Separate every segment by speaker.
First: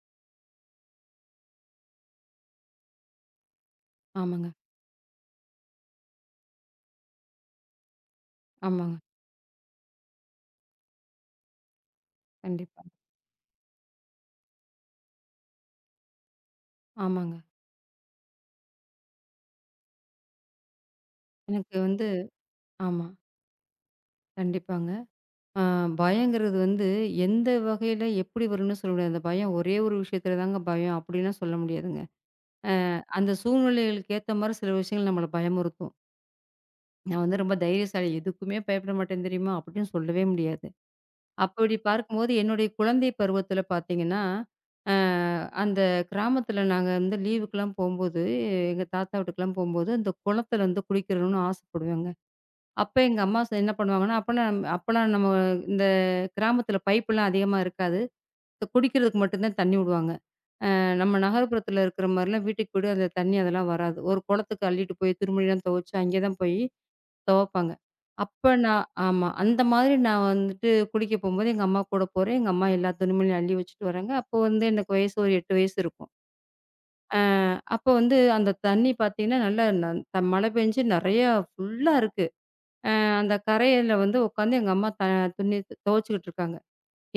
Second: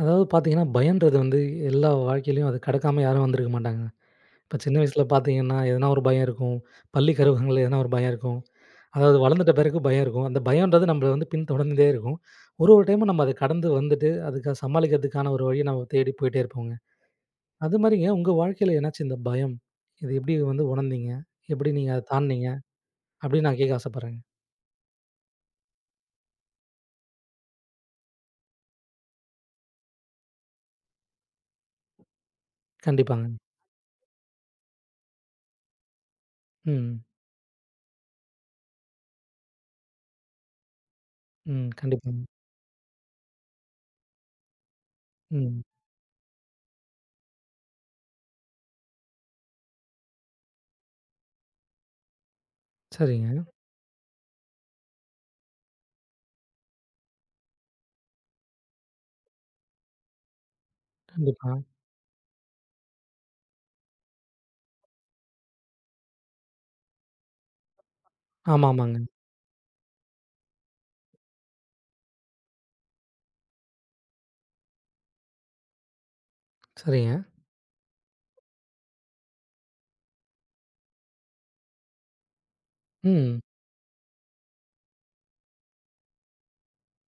Speaker 1: அதாவது பார்த்தீங்கன்னா, பயம்ன்றது வந்து எல்லா வாழ்க்கையிலயும் அது கடக்காம யாரும் வந்திருக்க மாட்டாங்க.
Speaker 2: ஆமாங்க,
Speaker 1: இப்ப சின்ன வயசுல பார்த்தீங்கன்னா, எதனா ஒரு பயம் இருக்கும். பள்ளி பருவங்கள்ல எதனா ஒரு பயம் இருக்கும்.
Speaker 2: ஆமாங்க.
Speaker 1: அதாவது வளர்ந்துட்ட பிறகு பயம் இருக்கும். அந்த பயம்ன்றது நம்மள வந்து பின்தொடர்ந்துட்டே இருக்கும். ஒரு
Speaker 2: கண்டிப்பா.
Speaker 1: ஒரு டைமும் நம்ம அத கடந்து வந்துட்டு, அதுக்கு சமாளிக்கிறதுக்கான ஒரு வழிய நம்ம தேடி போயிட்டே இருப்போங்க.
Speaker 2: ஆமாங்க.
Speaker 1: அது மாரிங்க உங்க வாழ்க்கையில எதனாச்சும் இந்த பயம், இது எப்படி வந்து உணர்ந்தீங்க? எப்படி
Speaker 2: எனக்கு
Speaker 1: நீங்க அத
Speaker 2: வந்து
Speaker 1: தாண்டுனீங்க?
Speaker 2: ஆமா.
Speaker 1: அப்படின்னு நான் கேட்க ஆசைப்படுறேங்க.
Speaker 2: கண்டிப்பாங்க. ஆ பயங்கிறது வந்து எந்த வகையில எப்படி வரும்னு சொல்ல முடியாது. அந்த பயம் ஒரே ஒரு விஷயத்துல தாங்க பயம் அப்படின்லாம் சொல்ல முடியாதுங்க.
Speaker 1: கண்டிப்பாங்க.
Speaker 2: அந்த சூழ்நிலைகளுக்கு ஏத்த மாரி சில விஷயங்கள் நம்மள பயமுறுத்தும்.
Speaker 1: ம்.
Speaker 2: நான் வந்து ரொம்ப தைரியசாலி. எதுக்குமே பயப்பட மாட்டேன் தெரியுமா? அப்படின்னு சொல்லவே முடியாது.
Speaker 1: ம்.
Speaker 2: அப்படி
Speaker 1: கண்டிப்பாங்க.
Speaker 2: பார்க்கும்போது என்னுடைய குழந்தை பருவத்துல பார்த்தீங்கன்னா, அ
Speaker 1: ம்.
Speaker 2: அந்த கிராமத்துல நாங்க வந்து லீவுக்குலாம் போம்போது, எங்க தாத்தா வீட்டுக்குலாம் போம்போது, அந்த குளத்துல வந்து குளிக்கணும்னு ஆசைப்படுவேங்க. அப்ப எங்க
Speaker 1: சரிங்க.
Speaker 2: அம்மா என்ன பண்ணுவாங்கன்னா, அப்பலாம் நம்ம இந்த கிராமத்துல பைப்புலாம் அதிகமா இருக்காது. இந்த குடிக்கிறதுக்கு மட்டும் தான் தண்ணி விடுவாங்க. நம்ம
Speaker 1: கண்டிப்பா.
Speaker 2: நகர்ப்புறத்துல இருக்கிற மாரிலாம் வீட்டுக்கு வீடு அந்த தண்ணி அதெல்லாம் வராது. ஒரு குளத்துக்கு அள்ளிட்டு போய் திருமணிலாம் துவைச்சு அங்கே தான் போய் துவைப்பாங்க. அப்ப நான்
Speaker 1: ஆமாமாங்க.
Speaker 2: ஆமா. அந்த மாதிரி நான் வந்துட்டு குளிக்க போம்போது எங்க அம்மா கூட போறேன். எங்க அம்மா எல்லா துணிமணியும் அள்ளி வச்சுட்டு வராங்க. அப்போ வந்து எனக்கு வயசு ஒரு 8 வயசு இருக்கும்.
Speaker 1: சரிங்க.
Speaker 2: அப்போ வந்து அந்த தண்ணி பார்த்தீங்கன்னா, நல்லா ந த மழை பெஞ்சு நெறையா ஃபுல்லா இருக்கு. அந்த
Speaker 1: ம்.
Speaker 2: கரையில வந்து உட்காந்து எங்க அம்மா துணி துவச்சுக்கிட்டு இருக்காங்க.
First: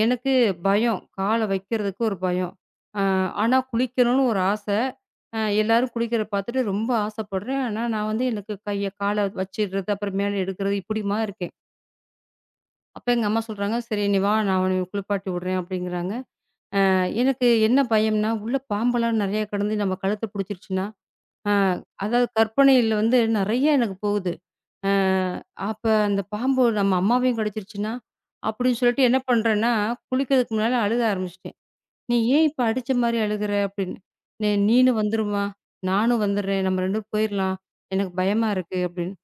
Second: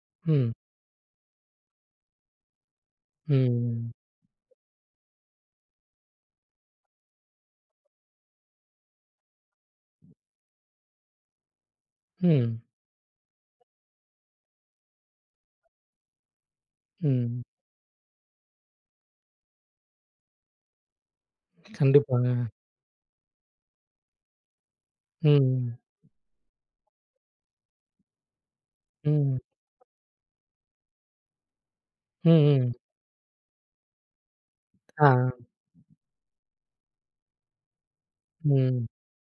Speaker 2: எனக்கு
Speaker 1: ம்.
Speaker 2: பயம். கால வைக்கிறதுக்கு ஒரு பயம். அ ஆனா
Speaker 1: ம்.
Speaker 2: குளிக்கணும்னு ஒரு ஆசை. எல்லாரும் குளிக்கிறத பார்த்துட்டு ரொம்ப ஆசைப்படுறேன். ஆனா நான் வந்து எனக்கு கைய கால வச்சிடுறது, அப்புறம் மேல எடுக்கிறது இப்படிமா இருக்கேன்.
Speaker 1: ம்.
Speaker 2: அப்ப எங்க அம்மா சொல்றாங்க, "சரி நீ வா நான் உன்னைய குளிப்பாட்டி விடுறேன்" அப்படிங்கிறாங்க. அ
Speaker 1: ம்.
Speaker 2: எனக்கு என்ன பயம்னா, உள்ள பாம்பெல்லாம் நெறையா கிடந்து நம்ம கழுத்த பிடிச்சிருச்சுன்னா, அ அதாவது
Speaker 1: கண்டிப்பாங்க.
Speaker 2: கற்பனையில வந்து நெறைய எனக்கு போகுது. அ
Speaker 1: ம்.
Speaker 2: அப்ப அந்த பாம்பு நம்ம அம்மாவையும் கடிச்சிருச்சுன்னா? அப்படின்னு சொல்லிட்டு என்ன
Speaker 1: ம்.
Speaker 2: பண்றேன்னா, குளிக்கிறதுக்கு முன்னால அழுக ஆரம்பிச்சுட்டேன். "நீ
Speaker 1: ம்.
Speaker 2: ஏன் இப்ப
Speaker 1: ம்.
Speaker 2: அடிச்ச மாரி அழுகுற?" அப்படின்னு. நீனும்
Speaker 1: ஆ.
Speaker 2: வந்துரும்மா, நானும் வந்துடுறேன். நம்ம 2 பேரும் போயிரலாம். எனக்கு பயமா இருக்கு"
Speaker 1: ம்.
Speaker 2: அப்படின்னு.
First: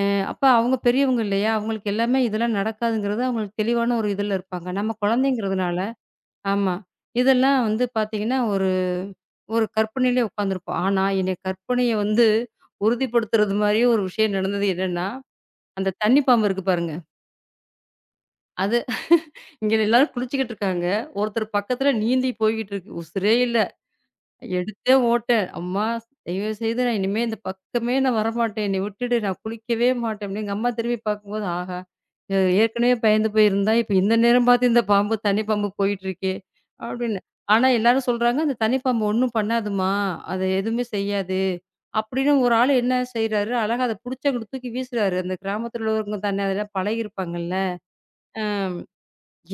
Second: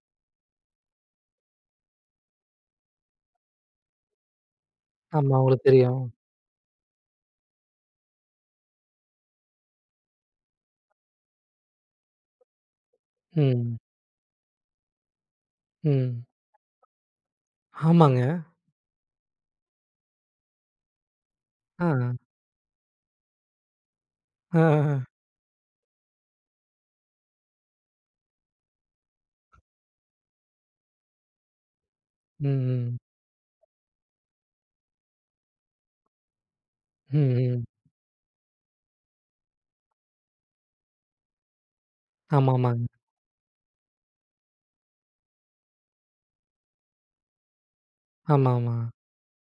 Speaker 2: அ அப்ப அவங்க பெரியவங்க இல்லையா? அவங்களுக்கு எல்லாமே இதெல்லாம் நடக்காதுங்கிறது அவங்களுக்கு தெளிவான ஒரு இதுல இருப்பாங்க. நம்ம
Speaker 1: ஆமா. அவங்களுக்கு
Speaker 2: குழந்தைங்கிறதுனால
Speaker 1: தெரியும்.
Speaker 2: ஆமா. இதெல்லாம் வந்து பார்த்தீங்கன்னா, ஒரு ஒரு கற்பனையிலே உட்காந்துருப்போம். ஆனா, என்னுடைய கற்பனைய வந்து உறுதிப்படுத்துறது
Speaker 1: ம்.
Speaker 2: மாரியே ஒரு விஷயம் நடந்தது என்னன்னா, அந்த தண்ணி
Speaker 1: ம்.
Speaker 2: பாம்பு இருக்கு பாருங்க.
Speaker 1: ஆமாங்க.
Speaker 2: அது இங்க எல்லாரும் குளிச்சுக்கிட்டு இருக்காங்க. ஒருத்தர்
Speaker 1: ஆ.
Speaker 2: பக்கத்துல நீந்தி போய்க்கிட்டு இருக்கு. உசுரே இல்ல.
Speaker 1: ஆ.
Speaker 2: எடுத்தே ஓட்டேன். "அம்மா தயவுசெய்து நான் இனிமே இந்த பக்கமே நான் வரமாட்டேன். என்னைய விட்டுடு. நான் குளிக்கவே மாட்டேன்." அப்படின்னு எங்க அம்மா திரும்பி பார்க்கும்போது, ஆஹா! அ
Speaker 1: ம். ம்.
Speaker 2: ஏற்கனவே பயந்து போயிருந்தா, இப்ப இந்த நேரம் பார்த்து இந்த பாம்பு தண்ணி பாம்பு போயிட்டு இருக்கே! அப்படின்னு.
Speaker 1: ம். ம்.
Speaker 2: ஆனா எல்லாரும் சொல்றாங்க, "அந்த தண்ணி பாம்பு ஒண்ணும் பண்ணாதும்மா. அது எதுவுமே செய்யாது." அப்படின்னு
Speaker 1: ஆமா,
Speaker 2: ஒரு ஆள் என்ன
Speaker 1: ஆமாங்க.
Speaker 2: செய்றாரு, அழகா அத புடிச்சு அங்கிட்டு தூக்கி வீசுறாரு. அந்த கிராமத்துல உள்ளவங்க தானே அதெல்லாம் பழகியிருப்பாங்கல்ல.
Speaker 1: ஆமா, ஆமா.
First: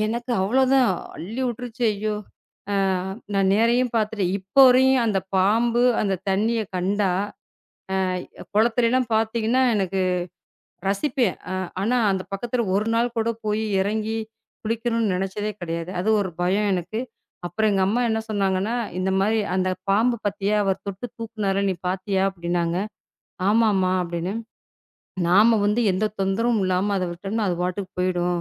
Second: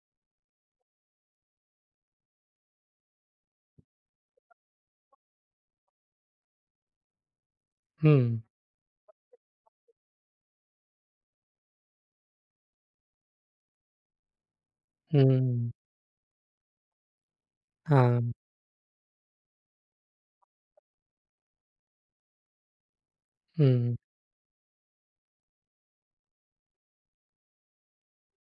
Speaker 2: எனக்கு அவ்வளோதான். அள்ளி விட்டுருச்சு. ஐயோ! அ நான் நேரயும் பார்த்துட்டேன். இப்போ வரையும் அந்த பாம்பு, அந்த தண்ணிய கண்டா,
Speaker 1: ம்.
Speaker 2: குளத்துலலாம் பார்த்தீங்கன்னா, எனக்கு ரசிப்பேன். ஆனா, அந்த பக்கத்துல ஒரு நாள் கூட போய் இறங்கி குளிக்கணும்னு நெனச்சதே
Speaker 1: ம்.
Speaker 2: கிடையாது. அது ஒரு பயம் எனக்கு. அப்புறம் எங்க அம்மா என்ன
Speaker 1: ஆ.
Speaker 2: சொன்னாங்கன்னா, "இந்த மாரி அந்த பாம்பு பார்த்தியா? அவர் தொட்டு தூக்குனார்ல நீ பார்த்தியா?" அப்படின்னாங்க. "ஆமாம்மா"
Speaker 1: ம்.
Speaker 2: அப்படின்னு. "நாம வந்து எந்த தொந்தரவும் இல்லாம அத விட்டோம்னா, அது பாட்டுக்கு போயிடும்."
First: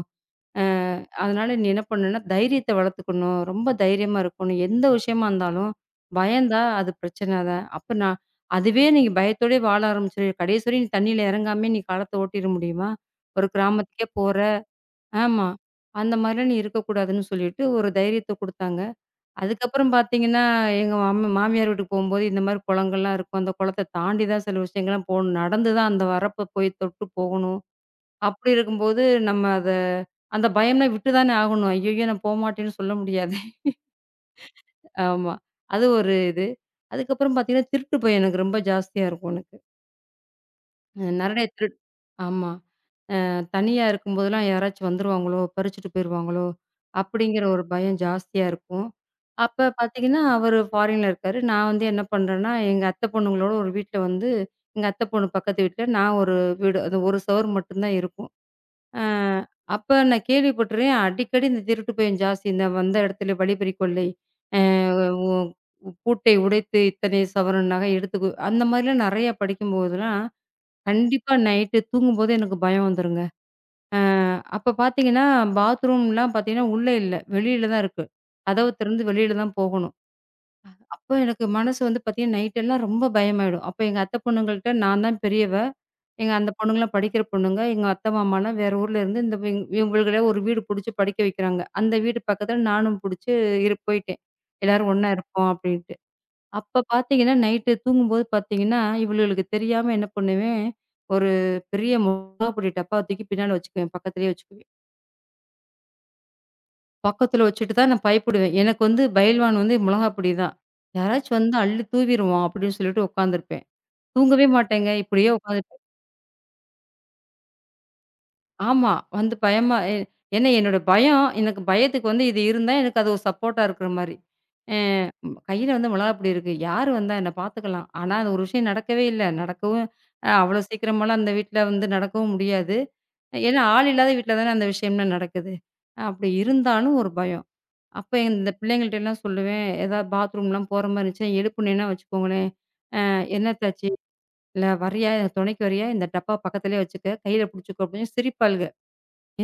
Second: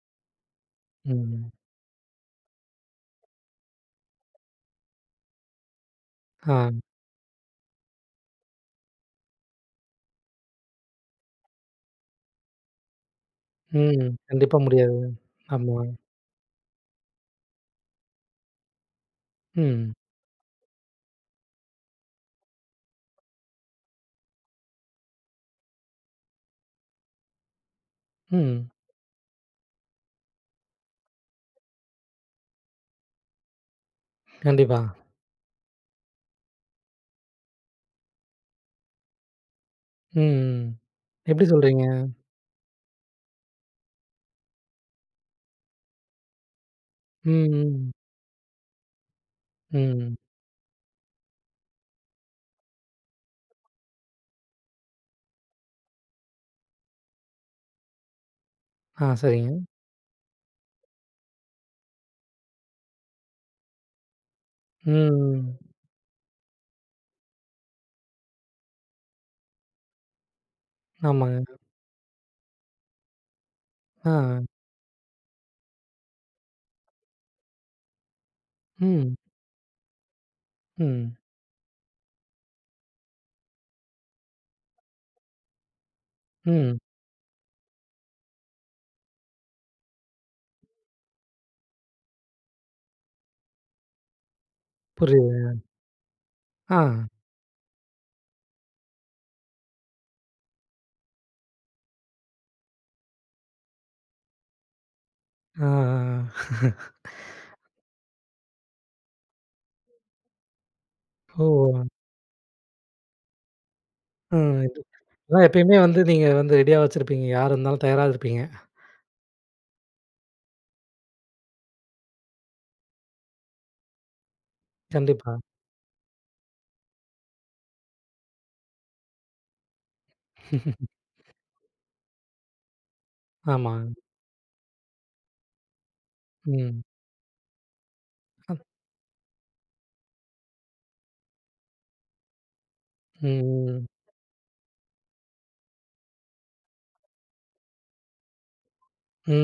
Speaker 2: அ
Speaker 1: ம்.
Speaker 2: அதனால நீ என்ன பண்ணணும்னா, தைரியத்த வளர்த்துக்கணும். ரொம்ப தைரியமா இருக்கணும். எந்த விஷயமா இருந்தாலும், பயந்தா
Speaker 1: ஆ.
Speaker 2: அது பிரச்சனை தான். அப்ப நான் அதுவே நீங்க பயத்தோடயே வாழ ஆரம்பிச்சுரு. கடைசி வரையும் நீ தண்ணீல இறங்காமயே நீ காலத்த ஓட்டிற முடியுமா? ஒரு கிராமத்துக்கே
Speaker 1: ம்.
Speaker 2: போற
Speaker 1: கண்டிப்பா முடியாது.
Speaker 2: ஆமா.
Speaker 1: ஆமா.
Speaker 2: அந்த மாரிலாம் நீ இருக்கக்கூடாதுன்னு சொல்லிட்டு ஒரு தைரியத்த குடுத்தாங்க. அதுக்கப்புறம்
Speaker 1: ம்.
Speaker 2: பார்த்தீங்கன்னா, எங்க மாமியார் வீட்டுக்கு போம்போது இந்த மாரி குளங்கள்லாம் இருக்கும். அந்த குளத்த தாண்டி தான் சில விஷயங்கள்லாம் போணும். நடந்து தான் அந்த வரப்ப போய் தொட்டு போகணும். அப்படி
Speaker 1: ம்.
Speaker 2: இருக்கும்போது, நம்ம அத அந்த பயம்னா விட்டு தானே ஆகணும். ஐய்யய்யோ! நான் போமாட்டேன்னு சொல்ல முடியாது.
Speaker 1: கண்டிப்பா.
Speaker 2: ஆமா. அது ஒரு இது. அதுக்கப்புறம் பார்த்தீங்கன்னா, திருட்டு பயம் எனக்கு ரொம்ப ஜாஸ்தியா இருக்கும் எனக்கு.
Speaker 1: ம். ம்.
Speaker 2: அ நெறைய
Speaker 1: எப்படி
Speaker 2: திருட்
Speaker 1: சொல்றீங்க?
Speaker 2: ஆமா. தனியா இருக்கும்போதெல்லாம் யாராச்சும் வந்துருவாங்களோ! பறிச்சுட்டு போயிருவாங்களோ! அப்படிங்கிற
Speaker 1: ம்.
Speaker 2: ஒரு
Speaker 1: ம்.
Speaker 2: பயம் ஜாஸ்தியா இருக்கும். அப்ப
Speaker 1: ம்.
Speaker 2: பார்த்தீங்கன்னா, அவரு ஃபாரின்ல இருக்காரு. நான் வந்து என்ன பண்றேன்னா, எங்க அத்தை பொண்ணுங்களோட ஒரு வீட்ல வந்து எங்க அத்தை பொண்ணு பக்கத்து வீட்ல, நான் ஒரு வீடு. அது ஒரு சுவர் மட்டும் தான் இருக்கும். அ
Speaker 1: ஆ, சரிங்க.
Speaker 2: அப்ப நான் கேள்விப்பட்டுறேன். அடிக்கடி இந்த திருட்டு பயம் ஜாஸ்தி. இந்த வந்த இடத்துல வழிப்பறி கொள்ளை. அ உ
Speaker 1: ம்.
Speaker 2: பூட்டை உடைத்து இத்தனை சவரன் நகை எடுத்துக்கு அந்த மாதிரிலாம் நெறைய படிக்கும்போதெல்லாம், கண்டிப்பா
Speaker 1: ஆமாங்க.
Speaker 2: நைட்டு தூங்கும்போது எனக்கு பயம் வந்துருங்க.
Speaker 1: ஆ.
Speaker 2: அப்ப பார்த்தீங்கன்னா, பாத்ரூம்லாம் பார்த்தீங்கன்னா, உள்ள இல்ல. வெளியில தான் இருக்கு. கதவு திறந்து
Speaker 1: ம்.
Speaker 2: வெளியில தான் போகணும். அப்ப
Speaker 1: ம்.
Speaker 2: எனக்கு மனசு வந்து பார்த்தீங்கன்னா, நைட் எல்லாம் ரொம்ப பயமாயிடும். அப்ப எங்க அத்தை பொண்ணுங்கள்ட்ட நான் தான் பெரியவ. எங்க அந்த
Speaker 1: ம்.
Speaker 2: பொண்ணுங்கலாம் படிக்கிற பொண்ணுங்க. எங்க அத்தை, மாமாலாம் வேற ஊர்ல இருந்து இந்த இவங்களுக்குள்ளே ஒரு வீடு புடிச்சு படிக்க வைக்கிறாங்க. அந்த வீடு பக்கத்துல நானும் புடிச்சு போயிட்டேன். எல்லாரும் ஒண்ணா இருப்போம்
Speaker 1: புரியுது.
Speaker 2: அப்படின்ட்டு.
Speaker 1: ஆ.
Speaker 2: அப்ப பார்த்தீங்கன்னா, நைட்டு தூங்கும்போது பார்த்தீங்கன்னா, இவளுகளுக்கு தெரியாம என்ன பண்ணுவேன், ஒரு பெரிய மொளகா பொடி டப்பா தூக்கி பின்னால வச்சுக்குவேன். பக்கத்துலயே வச்சுக்குவேன்.
Speaker 1: ஆ.
Speaker 2: பக்கத்துல வச்சுட்டு தான் நான் பயப்படுவேன். எனக்கு வந்து பைல்வான் வந்து மிளகா பொடி தான். யாராச்சும்
Speaker 1: ஓ!
Speaker 2: வந்தா அள்ளி தூவிருவான் அப்படின்னு சொல்லிட்டு உட்காந்துருப்பேன்.
Speaker 1: ஆ.
Speaker 2: தூங்கவே
Speaker 1: இது
Speaker 2: மாட்டேங்க. இப்படியே
Speaker 1: அதான் எப்பயுமே
Speaker 2: உட்காந்துருப்பேன்.
Speaker 1: வந்து நீங்க வந்து ரெடியா வச்சிருப்பீங்க. யார் இருந்தாலும் தயாரா இருப்பீங்க.
Speaker 2: ஆமா. வந்து பயமா எ ஏன்னா என்னோட பயம் எனக்கு பயத்துக்கு வந்து இது இருந்தா எனக்கு அது ஒரு சப்போர்ட்டா இருக்கிற மாரி. அ
Speaker 1: கண்டிப்பா.
Speaker 2: கையில வந்து மிளகா பொடி இருக்கு. யாரு வந்தா என்ன பார்த்துக்கலாம். ஆனா அது ஒரு விஷயம் நடக்கவே இல்ல. நடக்கவும் அ அவ்வளோ சீக்கிரமாலாம் அந்த வீட்ல வந்து நடக்கவும் முடியாது. ஏன்னா
Speaker 1: ஆமா.
Speaker 2: ஆள் இல்லாத வீட்ல தானே அந்த விஷயம்லாம் நடக்குது. அப்படி
Speaker 1: ம்.
Speaker 2: இருந்தாலும் ஒரு பயம். அப்ப இந்த
Speaker 1: அத்
Speaker 2: பிள்ளைங்கள்ட்ட எல்லாம் சொல்லுவேன். ஏதாவது பாத்ரூம்லாம் போற மாரி இருந்துச்சுன்னா, எழுப்புனேன்னா வச்சுக்கோங்களேன்,
Speaker 1: ம்.
Speaker 2: என்னத்தாச்சி? இல்ல வர்றியா? எனக்கு துணைக்கு வர்றியா? இந்த டப்பா பக்கத்திலேயே வச்சுக்க. கையில புடிச்சுக்கோ" அப்படின்னு சிரிப்பாளுக.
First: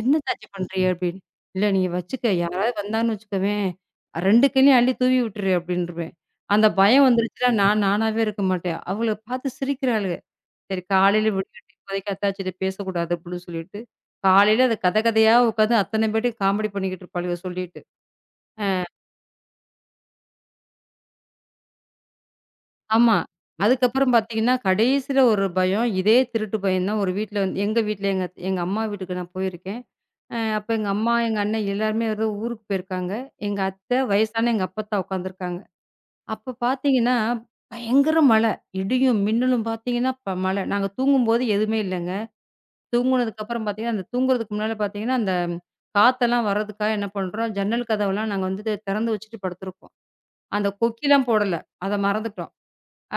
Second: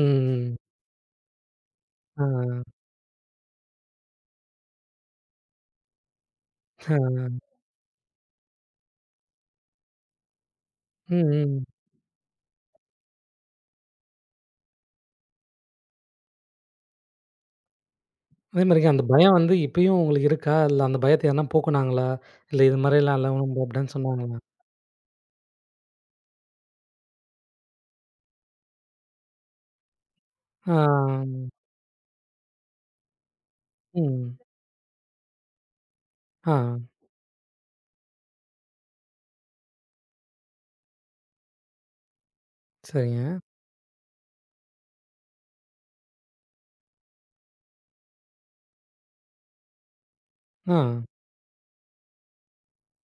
Speaker 2: "என்னத்தாச்சி பண்றீய?" அப்படின்னு. "இல்ல நீ வச்சுக்க. யாராவது
Speaker 1: ஆ.
Speaker 2: வந்தான்னு வச்சுக்கவேன், 2 கையிலயும் அள்ளி தூவி விட்டுரு" அப்படின்ருவேன். அந்த பயம்
Speaker 1: ஆ.
Speaker 2: வந்துருச்சுன்னா, நான் நானாவே இருக்க மாட்டேன். அவள பார்த்து சிரிக்கிறாளுக. சரி
Speaker 1: ம்.
Speaker 2: காலையில
Speaker 1: ம்.
Speaker 2: விடியட்டும் இப்போதைக்கு அத்தாச்சிட்ட பேசக்கூடாது அப்படின்னு சொல்லிட்டு, காலையில அத கதையா உட்காந்து அத்தன பேர்ட்டயும் காமெடி பண்ணிக்கிட்டு இருப்பாளுக சொல்லிட்டு.
Speaker 1: அதே மாரிங்க அந்த பயம் வந்து இப்பயும் உங்களுக்கு இருக்கா? இல்ல அந்த பயத்த யாருனா போக்குனாங்களா? இல்ல இது
Speaker 2: ஆமா.
Speaker 1: மாரிலாம் இல்ல உனக்கு அப்டின்னு
Speaker 2: அதுக்கப்புறம்
Speaker 1: சொன்னாங்களா?
Speaker 2: பார்த்தீங்கன்னா, கடைசியில ஒரு பயம். இதே திருட்டு பயம் தான் ஒரு வீட்ல வந்து எங்க வீட்ல எங்க எங்க அம்மா வீட்டுக்கு நான் போயிருக்கேன். அப்ப
Speaker 1: ஆ.
Speaker 2: எங்க அம்மா, எங்க அண்ணன் எல்லாருமே ஏதோ ஊருக்கு போயிருக்காங்க. எங்க அத்தை,
Speaker 1: ம்.
Speaker 2: வயசான எங்க அப்பத்தா உட்காந்துருக்காங்க. அப்ப
Speaker 1: ஆ.
Speaker 2: பார்த்தீங்கன்னா, பயங்கர மழை. இடியும், மின்னலும் பார்த்தீங்கன்னா, மழை. நாங்க தூங்கும்போது எதுவுமே இல்லங்க.
Speaker 1: சரிங்க.
Speaker 2: தூங்குனதுக்கப்புறம் பார்த்தீங்கன்னா, அந்த தூங்குறதுக்கு முன்னால பார்த்தீங்கன்னா, அந்த காத்தெல்லாம் வர்றதுக்காக என்ன பண்றோம், ஜன்னல் கதவெல்லாம் நாங்க வந்து திறந்து வச்சுட்டு படுத்திருக்கோம். அந்த
Speaker 1: ஆ.
Speaker 2: கொக்கிலாம் போடல. அத மறந்துட்டோம்.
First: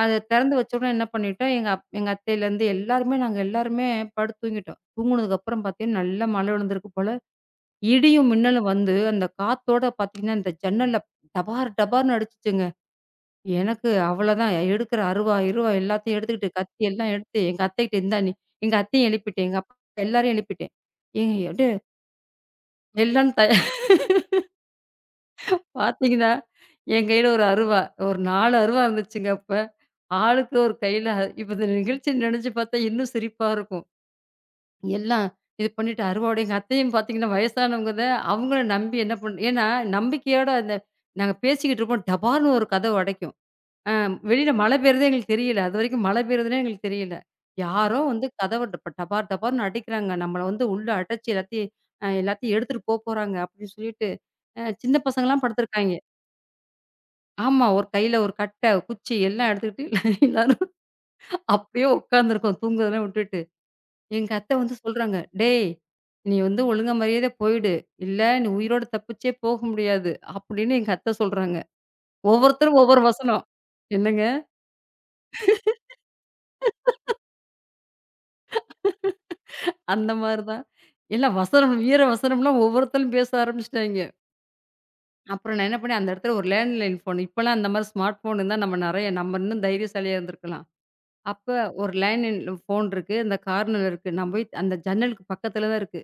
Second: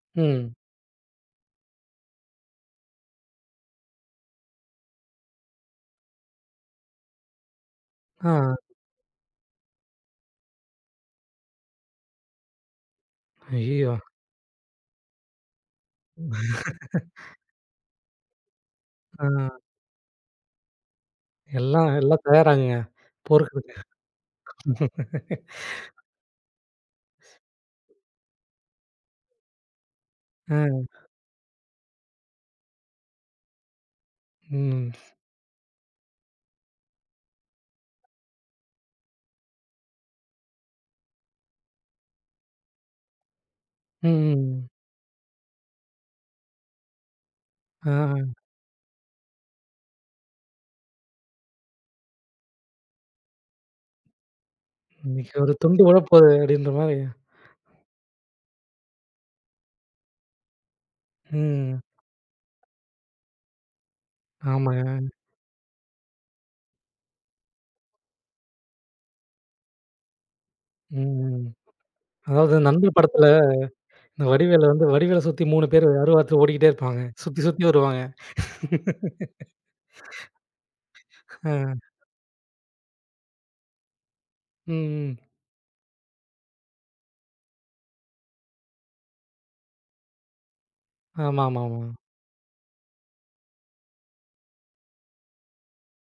Speaker 2: அத
Speaker 1: ம்.
Speaker 2: திறந்து வச்சவுடனே என்ன பண்ணிட்டோம், எங்க அத்தையிலேருந்து நாங்க எல்லாருமே படுத்து தூங்கிட்டோம். தூங்குனதுக்கப்புறம் பார்த்தீங்கன்னா, நல்லா மழை விழுந்திருக்கு போல. இடியும்,
Speaker 1: ஆ.
Speaker 2: மின்னலும் வந்து அந்த காத்தோட பார்த்தீங்கன்னா, இந்த ஜன்னல்ல டபார் டபார்ன்னு அடிச்சுச்சுங்க. எனக்கு
Speaker 1: ஐயய்யோ!
Speaker 2: அவ்வளோதான் எடுக்கிற அருவா, இருவா எல்லாத்தையும் எடுத்துக்கிட்டு, கத்தி எல்லாம் எடுத்து எங்க அத்தைகிட்ட இந்தா நீ எங்க அத்தையும் எழுப்பிட்டேன். எங்க
Speaker 1: ஆ.
Speaker 2: அப்பா எல்லாரையும் எழுப்பிட்டேன். ஏங்க எடு
Speaker 1: எல்லாம் எல்லாம் தயாராங்க.
Speaker 2: எல்லாரும் த
Speaker 1: போருக்கு
Speaker 2: பார்த்தீங்கன்னா, என் கையில ஒரு அருவா. ஒரு 4 அருவா இருந்துச்சுங்க அப்ப. ஆளுக்கு ஒரு
Speaker 1: ஆ,
Speaker 2: கையில இப்ப இந்த நிகழ்ச்சி நினைச்சு பார்த்தா இன்னும் சிரிப்பா இருக்கும்.
Speaker 1: ம்.
Speaker 2: எல்லாம் இது பண்ணிட்டு அருவாவோட எங்க அத்தையும் பார்த்தீங்கன்னா வயசானவங்க தான். அவங்கள நம்பி என்ன பண்ண ஏன்னா நம்பிக்கையோட அந்த நாங்க பேசிக்கிட்டு இருப்போம். டபார்ன்னு ஒரு கதவு அடைக்கும். அ வெளியில
Speaker 1: ம்.
Speaker 2: மழை பெய்றதே எங்களுக்கு தெரியல. அதுவரைக்கும் மழை பெய்றதுன்னே எங்களுக்கு தெரியல.
Speaker 1: ஆ,
Speaker 2: யாரோ வந்து கதவ டபார் டபார்ன்னு அடைக்கிறாங்க. நம்மள வந்து உள்ள அடைச்சு எல்லாத்தையும் எல்லாத்தையும் எடுத்துட்டு போறாங்க அப்படின்னு சொல்லிட்டு, சின்ன
Speaker 1: இன்னைக்கு
Speaker 2: பசங்கலாம்
Speaker 1: ஒரு துண்டு
Speaker 2: படுத்துருக்காய்ங்க.
Speaker 1: உழப்போது அப்படின்ற மாரி.
Speaker 2: ஆமா. ஒரு கையில ஒரு கட்டை, குச்சி எல்லாம் எடுத்துக்கிட்டு எல்லாரும்
Speaker 1: ம்.
Speaker 2: அப்படியே உட்காந்துருக்கோம் தூங்குறதெல்லாம் விட்டுட்டு. எங்க அத்தை வந்து
Speaker 1: ஆமாங்க.
Speaker 2: சொல்றாங்க, "டேய்! நீ வந்து ஒழுங்கா மரியாதையா போயிடு. இல்ல நீ உயிரோட தப்பிச்சே போக முடியாது." அப்படின்னு எங்க அத்தை
Speaker 1: ம்.
Speaker 2: சொல்றாங்க.
Speaker 1: அதாவது
Speaker 2: ஒவ்வொருத்தரும்
Speaker 1: நண்பர்
Speaker 2: ஒவ்வொரு
Speaker 1: படத்துல
Speaker 2: வசனம். என்னங்க?
Speaker 1: இந்த வடிவேல வந்து வடிவேல சுத்தி 3 பேரு அருவாத்துல ஓடிக்கிட்டே இருப்பாங்க. சுத்தி சுத்தி வருவாங்க.
Speaker 2: அந்த மாரி தான். எல்லாம் வசனம்
Speaker 1: ஆ.
Speaker 2: வீர வசனம்லாம் ஒவ்வொருத்தரும் பேச ஆரம்பிச்சுட்டாய்ங்க.
Speaker 1: ம்.
Speaker 2: அப்புறம் நான் என்ன பண்ணேன், அந்த இடத்துல ஒரு லேண்ட்லைன் ஃபோன். இப்பலாம் அந்த மாரி ஸ்மார்ட் ஃபோன் இருந்தா நம்ம நெறைய நம்ம இன்னும் தைரியசாலியா இருந்திருக்கலாம். அப்ப
Speaker 1: ஆமாமாமா.
Speaker 2: ஒரு லேண்ட்லைன் ஃபோன் இருக்கு. அந்த கார்னர்ல இருக்கு. நான் போய் அந்த ஜன்னலுக்கு பக்கத்துல தான் இருக்கு.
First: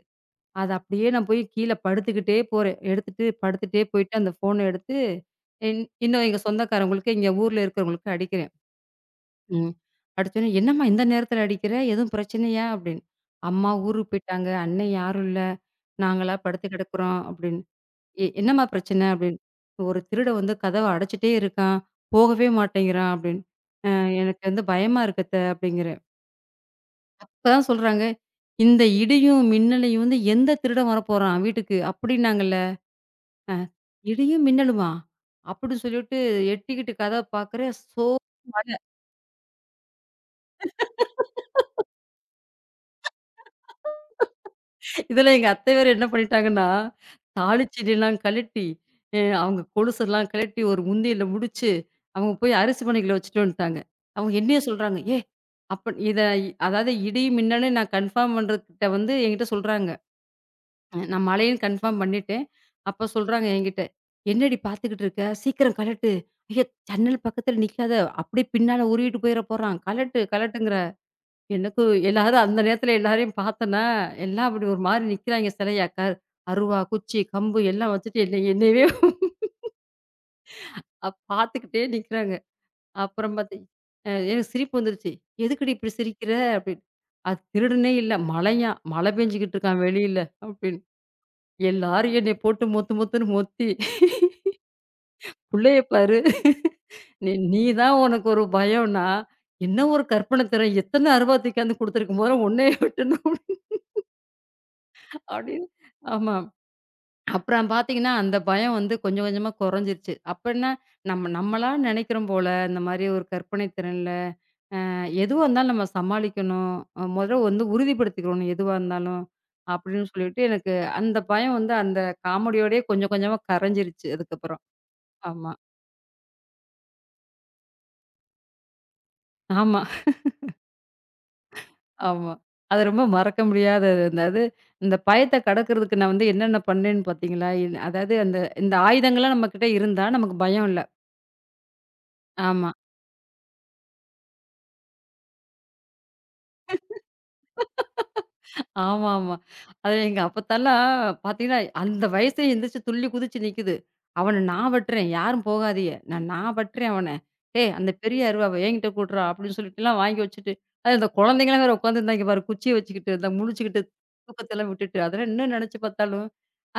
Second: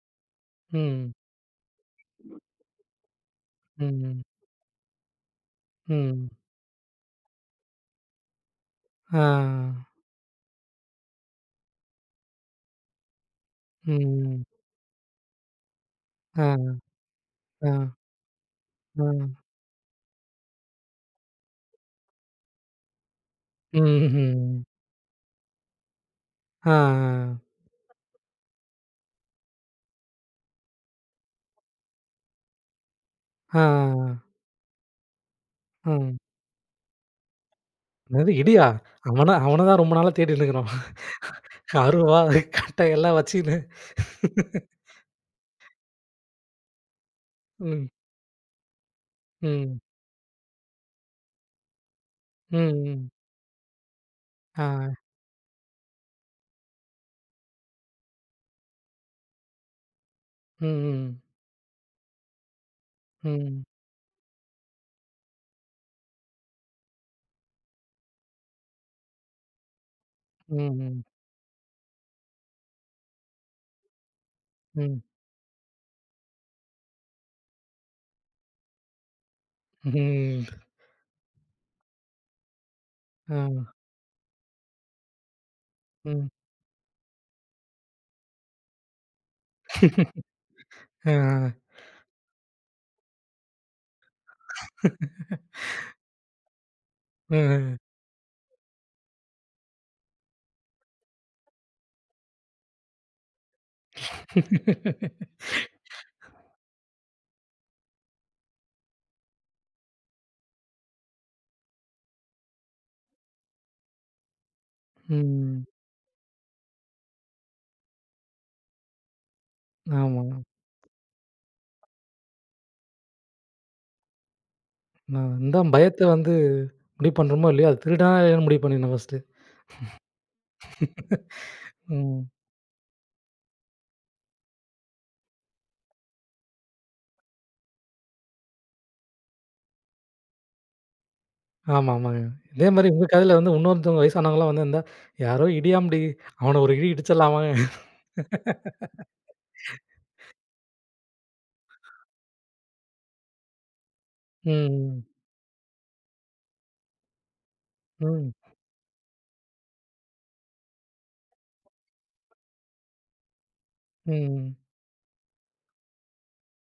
Speaker 2: அது அப்படியே
Speaker 1: ம்.
Speaker 2: நான் போய் கீழ படுத்துக்கிட்டே போறேன். எடுத்துட்டு படுத்துட்டே போயிட்டு
Speaker 1: ம்.
Speaker 2: அந்த ஃபோன எடுத்து, இன்னும்
Speaker 1: ம்.
Speaker 2: எங்க சொந்தக்காரவங்களுக்கு, இங்க ஊர்ல இருக்கிறவங்களுக்கு அடிக்கிறேன். ம்.
Speaker 1: ஆ.
Speaker 2: அடிச்சோனே, "என்னம்மா இந்த நேரத்தில அடிக்கிற? எதுவும் பிரச்சனையா?" அப்படின்னு. "அம்மா ஊருக்கு
Speaker 1: ம்.
Speaker 2: போயிட்டாங்க. அண்ணன் யாரும் இல்ல. நாங்களா படுத்து
Speaker 1: ஆ.
Speaker 2: கிடக்குறோம்" அப்படின்னு.
Speaker 1: ஆ.
Speaker 2: என்னம்மா
Speaker 1: ஆ.
Speaker 2: பிரச்சனை?" அப்படின்னு. "ஒரு திருடன் வந்து கதவ அடைச்சுட்டே இருக்கான். போகவே மாட்டேங்கிறான்" அப்படின்னு. "அ எனக்கு
Speaker 1: ம்ஹ்ம்.
Speaker 2: வந்து பயமா இருக்கு அத்த" அப்படிங்கிறேன்.
Speaker 1: ஆ.
Speaker 2: அப்பதான் சொல்றாங்க, "இந்த இடியும், மின்னலையும் வந்து எந்த திருடன் வரப்போறான் வீட்டுக்கு?" அப்படின்னாங்கல்ல. அ
Speaker 1: ஆ. ஆ.
Speaker 2: இடியும் மின்னலுமா? அப்படி சொல்லிட்டு
Speaker 1: ம்.
Speaker 2: எட்டிக்கிட்டு கதவ பார்க்குறேன். சோ
Speaker 1: என்னது
Speaker 2: மழ.
Speaker 1: இடியா? அவன அவன தான் ரொம்ப நாளா தேடின்னு இருக்கிறோம். அருவா, கட்டை எல்லாம் வச்சுக்கின்னு
Speaker 2: இதில எங்க அத்தை வேற என்ன பண்ணிட்டாங்கன்னா,
Speaker 1: ம், ம்,
Speaker 2: தாலிச்சீனிலாம் கழட்டி, அவங்க
Speaker 1: ம்,
Speaker 2: கொலுசெல்லாம் கழட்டி ஒரு உண்டியல்ல முடிச்சு, அவங்க போய் அரிசி
Speaker 1: ம்.
Speaker 2: மணிக்குள்ள வச்சுட்டு வந்துட்டாங்க. அவங்க என்னைய
Speaker 1: ஆ,
Speaker 2: சொல்றாங்க, "ஏய்! அப்ப இத அதாவது இடி மின்னல்ன்னு நான் கன்ஃபார்ம் பண்றதுக்கிட்ட வந்து என்கிட்ட சொல்றாங்க."
Speaker 1: ம், ம்,
Speaker 2: நான் மழைன்னு கன்ஃபார்ம் பண்ணிட்டேன். அப்ப சொல்றாங்க
Speaker 1: ம்,
Speaker 2: என்கிட்ட, "என்னடி பார்த்துக்கிட்டு இருக்க? சீக்கிரம் கழட்டு. ஐயோ! ஜன்னல் பக்கத்துல நிக்காத. அப்படியே பின்னால உருவிட்டு போயிற போறான். கழட்டு, கழட்டுங்கிற."
Speaker 1: ம்,
Speaker 2: எனக்கு எல்லாரும் அந்த நேரத்துல எல்லாரையும் பார்த்தேனா, எல்லாம் அப்படி ஒரு மாரி நிக்கிறாங்க சிலையா. அருவா, குச்சி, கம்பு எல்லாம் வச்சுட்டு என்னையவே
Speaker 1: ம்,
Speaker 2: பார்த்துக்கிட்டே நிக்கிறாங்க. அப்புறம்
Speaker 1: ஆ,
Speaker 2: பார்த்து எனக்கு சிரிப்பு வந்துருச்சு. "எதுக்குடி இப்படி
Speaker 1: ம். ஆ, ம்
Speaker 2: சிரிக்கிற?" அப்படின்னு. அது திருடனே இல்ல. மழையாம். மழை பெஞ்சுகிட்டு இருக்கான் வெளியில. அப்படி
Speaker 1: ஆ.
Speaker 2: எல்லாரும் என்னைய போட்டு மொத்து மொத்துன்னு மொத்தி, "புள்ளைய பாரு, நீ நீ
Speaker 1: ம்.
Speaker 2: தான் உனக்கு ஒரு பயம்னா, என்ன ஒரு கற்பனை திறன்! எத்தன அருவா தூக்கியாந்து குடுத்துருக்கு! மொத உன்னைய வெட்டணும்" அப்படின்னு. ஆமா. அப்புறம் பார்த்தீங்கன்னா, அந்த பயம் வந்து கொஞ்சம் கொஞ்சமா கொறஞ்சிருச்சு. அப்ப என்ன, நம்ம நம்மளா நெனைக்கிறோம் போல, இந்த மாரி ஒரு கற்பனை திறன்ல, அ எதுவா
Speaker 1: ம்.
Speaker 2: இருந்தாலும் நம்ம சமாளிக்கணும். மொதல்ல வந்து உறுதிப்படுத்திக்கணும் எதுவா இருந்தாலும், அப்படின்னு
Speaker 1: ஆமா.
Speaker 2: சொல்லிட்டு எனக்கு அந்த பயம் வந்து அந்த காமெடியோடயே கொஞ்சம் கொஞ்சமா கரஞ்சிருச்சு அதுக்கப்புறம்.
Speaker 1: நான்
Speaker 2: ஆமா.
Speaker 1: அதான் பயத்த வந்து முடிவு பண்றோமோ இல்லையோ, அது திருடனா இல்லையான்னு முடிவு பண்ணிடணும் ஃபர்ஸ்ட்டு.
Speaker 2: ஆமா,
Speaker 1: ம்.
Speaker 2: ஆமா. அது ரொம்ப மறக்க முடியாத அதாவது, இந்த பயத்த கடக்கிறதுக்கு நான் வந்து என்னென்ன பண்ணேன்னு பார்த்தீங்களா? அதாவது அந்த இந்த ஆயுதங்கள்லாம் நம்மகிட்ட இருந்தா நமக்கு பயம் இல்ல.
Speaker 1: ஆமா, ஆமாங்க. இதே
Speaker 2: ஆமா.
Speaker 1: மாரி உங்க கதையில வந்து இன்னொருத்தவங்க வயசானவங்கலாம் வந்திருந்தா, "யாரோ இடியாம்டி, அவன ஒரு இடி இடிச்சிடலாமா?"
Speaker 2: ஆமாமா. அது எங்க அப்பத்தாலாம் பார்த்தீங்கன்னா, அந்த வயசுலயே எந்திரிச்சு துள்ளி குதிச்சு நிக்குது. "அவன நான்
Speaker 1: ம்,
Speaker 2: வெட்டுறேன். யாரும் போகாதீய. நான் நான் வெட்டுறேன் அவன. டேய் அந்த பெரிய
Speaker 1: ம்,
Speaker 2: அருவாவ என்கிட்ட குட்றா" அப்படின்னு சொல்லிட்டுலாம் வாங்கி வச்சுட்டு, அது இந்த குழந்தைங்கலாம் வேற உட்காந்துருந்தாய்ங்க பாரு. குச்சிய வச்சுக்கிட்டு, இந்த முழிச்சுக்கிட்டு,
Speaker 1: ம்.
Speaker 2: தூக்கத்தெல்லாம் விட்டுட்டு. அதெல்லாம் இன்னும் நெனச்சு பார்த்தாலும்,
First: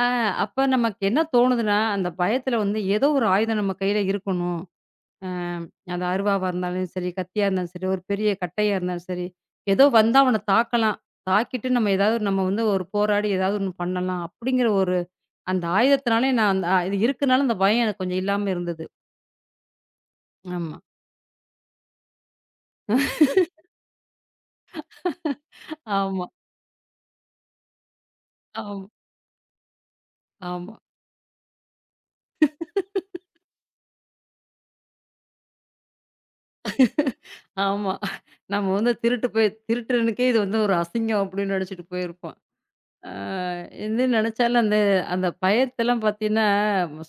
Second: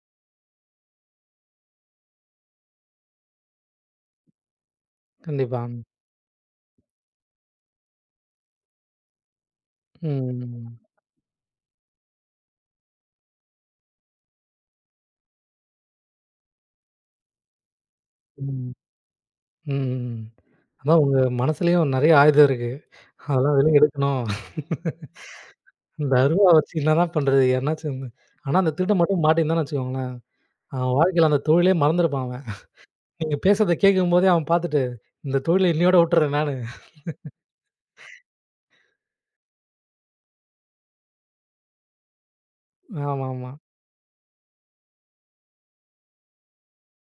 Speaker 2: அ அப்ப நமக்கு என்ன தோணுதுன்னா, அந்த பயத்துல வந்து ஏதோ ஒரு ஆயுதம் நம்ம கையில இருக்கணும்.
Speaker 1: கண்டிப்பா.
Speaker 2: அம் அது அருவாவா இருந்தாலும் சரி, கத்தியா இருந்தாலும் சரி, ஒரு பெரிய கட்டையா இருந்தாலும் சரி, ஏதோ வந்தா அவன
Speaker 1: ம்,
Speaker 2: தாக்கலாம். தாக்கிட்டு நம்ம ஏதாவது ஒரு- நம்ம வந்து ஒரு போராடி ஏதாவது ஒண்ணு பண்ணலாம். அப்படிங்கிற ஒரு அந்த ஆயுதத்தினாலே நான் அந்த ஆ, இது இருக்கனால அந்த பயம் எனக்கு கொஞ்சம் இல்லாம
Speaker 1: ம்,
Speaker 2: இருந்தது.
Speaker 1: ம்.
Speaker 2: ஆமா.
Speaker 1: அதான் உங்க மனசுலயும் நெறைய ஆயுதம் இருக்கு. அதெல்லாம் வெளிய எடுக்கணும். இந்த
Speaker 2: ஆமா,
Speaker 1: அருவா வச்சு என்னடா பண்றது? யாருனாச்சும் வந்து ஆனா அந்த
Speaker 2: ஆமா,
Speaker 1: திருடன் மட்டும் மாட்டியிருந்தான்னு வச்சுக்கோங்களேன்,
Speaker 2: ஆமா,
Speaker 1: அவன் வாழ்க்கையில அந்த தொழிலே மறந்திருப்பான் அவன். நீங்க பேசுறத கேட்கும்போதே அவன் பார்த்துட்டு, இந்த தொழில இன்னையோட விட்டுறேன் நானு.
Speaker 2: ஆமா. நம்ம வந்து திருட்டு போய் திருடனுக்கே இது வந்து ஒரு அசிங்கம் அப்படின்னு நெனச்சுட்டு போயிருப்போம். அ
Speaker 1: ஆமாமா.
Speaker 2: இது நெனச்சாலும் அந்த அந்த பயத்தெல்லாம் பார்த்தீங்கன்னா,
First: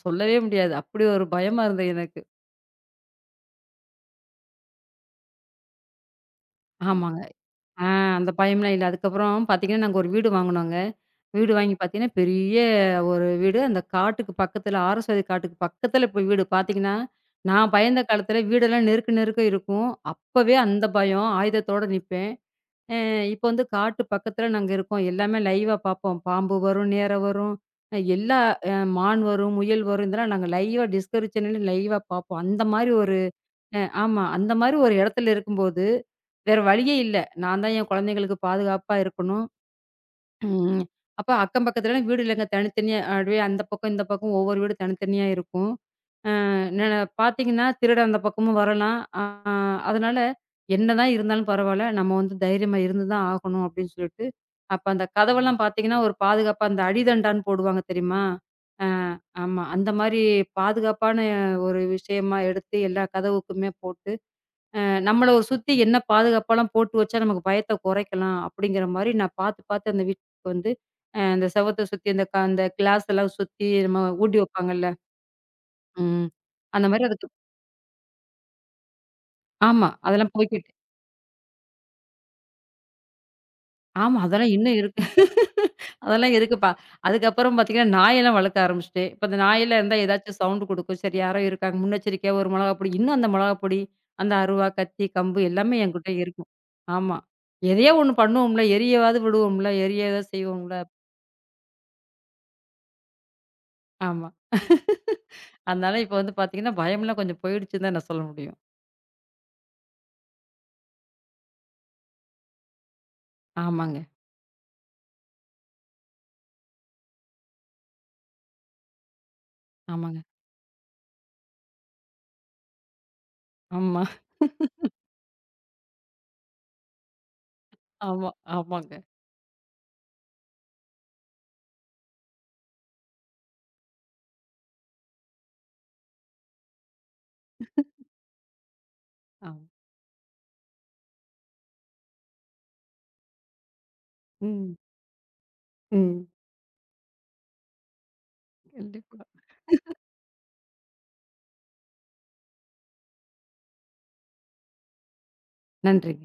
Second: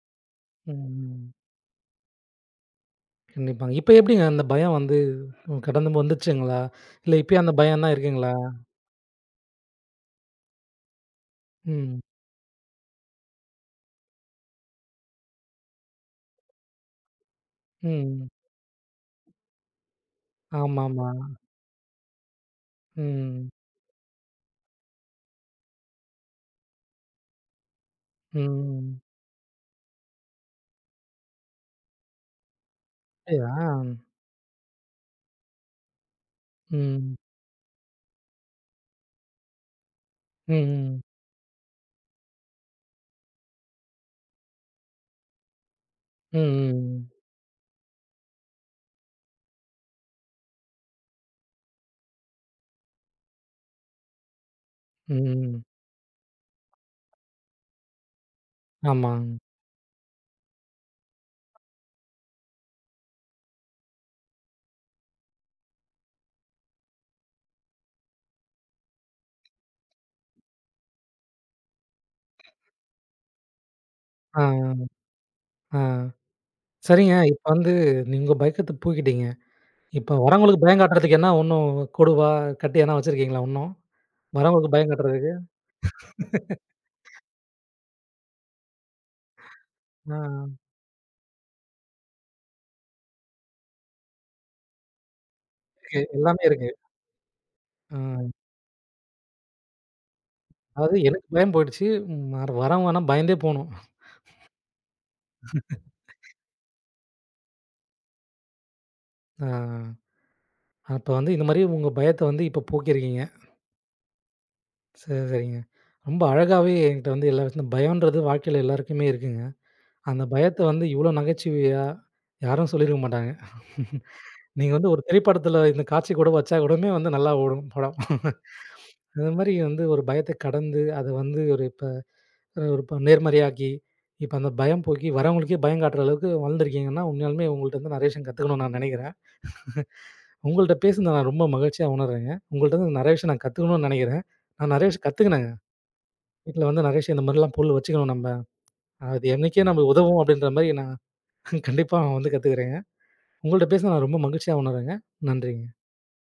Speaker 2: சொல்லவே முடியாது. அப்படி ஒரு
Speaker 1: ம்.
Speaker 2: பயமா இருந்தது எனக்கு.
Speaker 1: கண்டிப்பாங்க. இப்ப எப்படிங்க அந்த பயம் வந்து கடந்து வந்துருச்சுங்களா? இல்ல
Speaker 2: ஆமாங்க.
Speaker 1: இப்பயும் அந்த பயம்
Speaker 2: ஆ
Speaker 1: தான்
Speaker 2: அந்த
Speaker 1: இருக்குங்களா?
Speaker 2: பயம்லாம் இல்ல. அதுக்கப்புறம் பார்த்தீங்கன்னா, நாங்க ஒரு வீடு வாங்குனோங்க. வீடு வாங்கி
Speaker 1: ம்.
Speaker 2: பார்த்தீங்கன்னா, பெரிய ஒரு வீடு. அந்த காட்டுக்கு பக்கத்துல ஆரஸ்வதி காட்டுக்கு பக்கத்துல போய் வீடு. பார்த்தீங்கன்னா, நான் பயந்த
Speaker 1: ம்.
Speaker 2: காலத்துல வீடெல்லாம் நெருக்க நெருக்க இருக்கும். அப்பவே அந்த
Speaker 1: ஆமாமா.
Speaker 2: பயம் ஆயுதத்தோட நிப்பேன். அ இப்ப
Speaker 1: ம்.
Speaker 2: வந்து காட்டு பக்கத்துல நாங்க இருக்கோம். எல்லாமே லைவா பார்ப்போம். பாம்பு வரும், நேர வரும். எல்லா அ
Speaker 1: ம்.
Speaker 2: மான் வரும், முயல் வரும். இதெல்லாம் நாங்க லைவா டிஸ்கவரி சேனல்ல லைவா பார்ப்போம். அந்த மாரி ஒரு
Speaker 1: அப்படியா?
Speaker 2: அ ஆமா. அந்த மாரி ஒரு இடத்துல இருக்கும்போது, வேற வழியே
Speaker 1: ம்.
Speaker 2: இல்ல. நான் தான் என் குழந்தைங்களுக்கு பாதுகாப்பா இருக்கணும்.
Speaker 1: ம்.
Speaker 2: ம்.
Speaker 1: ம்.
Speaker 2: அப்ப அக்கம் பக்கத்துலலாம் வீடு இல்லங்க. தனித்தனியா அப்படியே அந்த பக்கம், இந்த பக்கம் ஒவ்வொரு வீடு தனித்தனியா இருக்கும். அ ந
Speaker 1: ம்.
Speaker 2: பார்த்தீங்கன்னா, திருடன் அந்த பக்கமும் வரலாம். அதனால என்னதான் இருந்தாலும் பரவால்ல. நம்ம வந்து தைரியமா இருந்து தான் ஆகணும் அப்படின்னு சொல்லிட்டு, அப்ப அந்த
Speaker 1: ம்.
Speaker 2: கதவெல்லாம்
Speaker 1: ம்.
Speaker 2: பார்த்தீங்கன்னா, ஒரு பாதுகாப்பா அந்த அடிதண்டான்னு போடுவாங்க தெரியுமா? அ
Speaker 1: ஆமா.
Speaker 2: ஆமா. அந்த மாரி பாதுகாப்பான ஒரு விஷயமா எடுத்து எல்லா கதவுக்குமே போட்டு நம்மள ஒரு சுத்தி என்ன பாதுகாப்பெல்லாம் போட்டு வச்சா நமக்கு பயத்த குறைக்கலாம். அப்படிங்கிற மாரி நான் பார்த்து, பார்த்து அந்த வீட்டுக்கு வந்து அந்த செவத்த சுத்தி அந்த அந்த கிளாஸ் எல்லாம் சுத்தி நம்ம ஊட்டி வைப்பாங்கல்ல.
Speaker 1: ஆ. ஆ.
Speaker 2: ம். அந்த மாரி
Speaker 1: சரிங்க.
Speaker 2: அதுக்கு
Speaker 1: இப்ப வந்து நீங்க பயக்கத்த போக்கிட்டீங்க.
Speaker 2: ஆமா.
Speaker 1: இப்ப
Speaker 2: அதெல்லாம்
Speaker 1: வரவங்களுக்கு
Speaker 2: போய்க்கிட்டு
Speaker 1: பயம் காட்டுறதுக்கு என்ன ஒண்ணும் கொடுவா, கட்டி எதனா வச்சிருக்கீங்களா இன்னும்?
Speaker 2: ஆமா. அதெல்லாம்
Speaker 1: வரவங்களுக்கு
Speaker 2: இன்னும்
Speaker 1: பயம்
Speaker 2: இருக்கு.
Speaker 1: காட்டுறதுக்கு?
Speaker 2: அதெல்லாம் இருக்குப்பா. அதுக்கப்புறம் பார்த்தீங்கன்னா, நாயெல்லாம் வளர்க்க ஆரம்பிச்சுட்டேன். இப்ப அந்த நாயெல்லாம் இருந்தா
Speaker 1: ஆ,
Speaker 2: ஏதாச்சும் சவுண்ட் குடுக்கும். சரி யாரோ இருக்காங்க. முன்னெச்சரிக்கையா ஒரு மிளகா பொடி இன்னும் அந்த மிளகா பொடி, அந்த அருவா, கத்தி, கம்பு எல்லாமே
Speaker 1: இருக்கு.
Speaker 2: என்கிட்ட
Speaker 1: எல்லாமே
Speaker 2: இருக்கும்.
Speaker 1: இருக்கு.
Speaker 2: ஆமா. எதையோ
Speaker 1: ஆ,
Speaker 2: ஒண்ணு பண்ணுவோம்ல. எரியவாவது விடுவோம்ல. எரிய ஏதாவது செய்வோம்ல.
Speaker 1: அதாவது எனக்கு பயம் போயிடுச்சு. ம் வர வரவங்க ஆனா பயந்தே போணும்.
Speaker 2: ஆமா. அதனால இப்ப வந்து பார்த்தீங்கன்னா, பயம்லாம் கொஞ்சம் போயிடுச்சுன்னு தான் நான் சொல்ல முடியும்.
Speaker 1: ஆ, அப்ப வந்து இந்த மாரி உங்க பயத்த வந்து இப்ப போக்கியிருக்கீங்க.
Speaker 2: ஆமாங்க,
Speaker 1: சரி, சரிங்க. ரொம்ப அழகாவே என்கிட்ட வந்து எல்லா விஷயத்துலயும் பயம்ன்றது வாழ்க்கையில எல்லாருக்குமே இருக்குங்க.
Speaker 2: ஆமாங்க.
Speaker 1: அந்த பயத்த வந்து இவ்ளோ நகைச்சுவையா யாரும் சொல்லியிருக்க மாட்டாங்க.
Speaker 2: ஆமா,
Speaker 1: நீங்க வந்து ஒரு திரைப்படத்துல இந்த காட்சி கூட வச்சா கூடமே வந்து நல்லா ஓடும் படம்.
Speaker 2: ஆமா, ஆமாங்க.
Speaker 1: அது மாரி வந்து ஒரு பயத்த கடந்து, அத வந்து ஒரு இப்ப ஒரு இப்ப நேர்மறையாக்கி, இப்ப அந்த பயம் போக்கி வரவங்களுக்கே பயம் காட்டுற அளவுக்கு வளர்ந்துருக்கீங்கன்னா, உண்மையாலுமே உங்கள்ட்ட இருந்து நிறைய விஷயம் கத்துக்கணும்னு நான் நினைக்கிறேன்.
Speaker 2: ஆமா.
Speaker 1: உங்கள்ட்ட பேசுனத நான் ரொம்ப மகிழ்ச்சியா உணர்றேங்க. உங்கள்ட்ட இருந்து நிறைய விஷயம் நான் கத்துக்கணும்னு நினைக்கிறேன். நான்
Speaker 2: ம்,
Speaker 1: நிறைய விஷயம் கத்துக்கினேங்க.
Speaker 2: ம்.
Speaker 1: வீட்ல வந்து நிறைய விஷயம் இந்த மாரிலாம் பொருள் வச்சுக்கணும் நம்ம.
Speaker 2: கண்டிப்பா.
Speaker 1: அது என்னைக்கே நமக்கு உதவும் அப்படின்ற மாரி நான் கண்டிப்பா வந்து கத்துக்கிறேங்க. உங்கள்ட்ட பேசுனது நான் ரொம்ப மகிழ்ச்சியா உணர்றேங்க. நன்றிங்க.
Speaker 2: நன்றிங்க.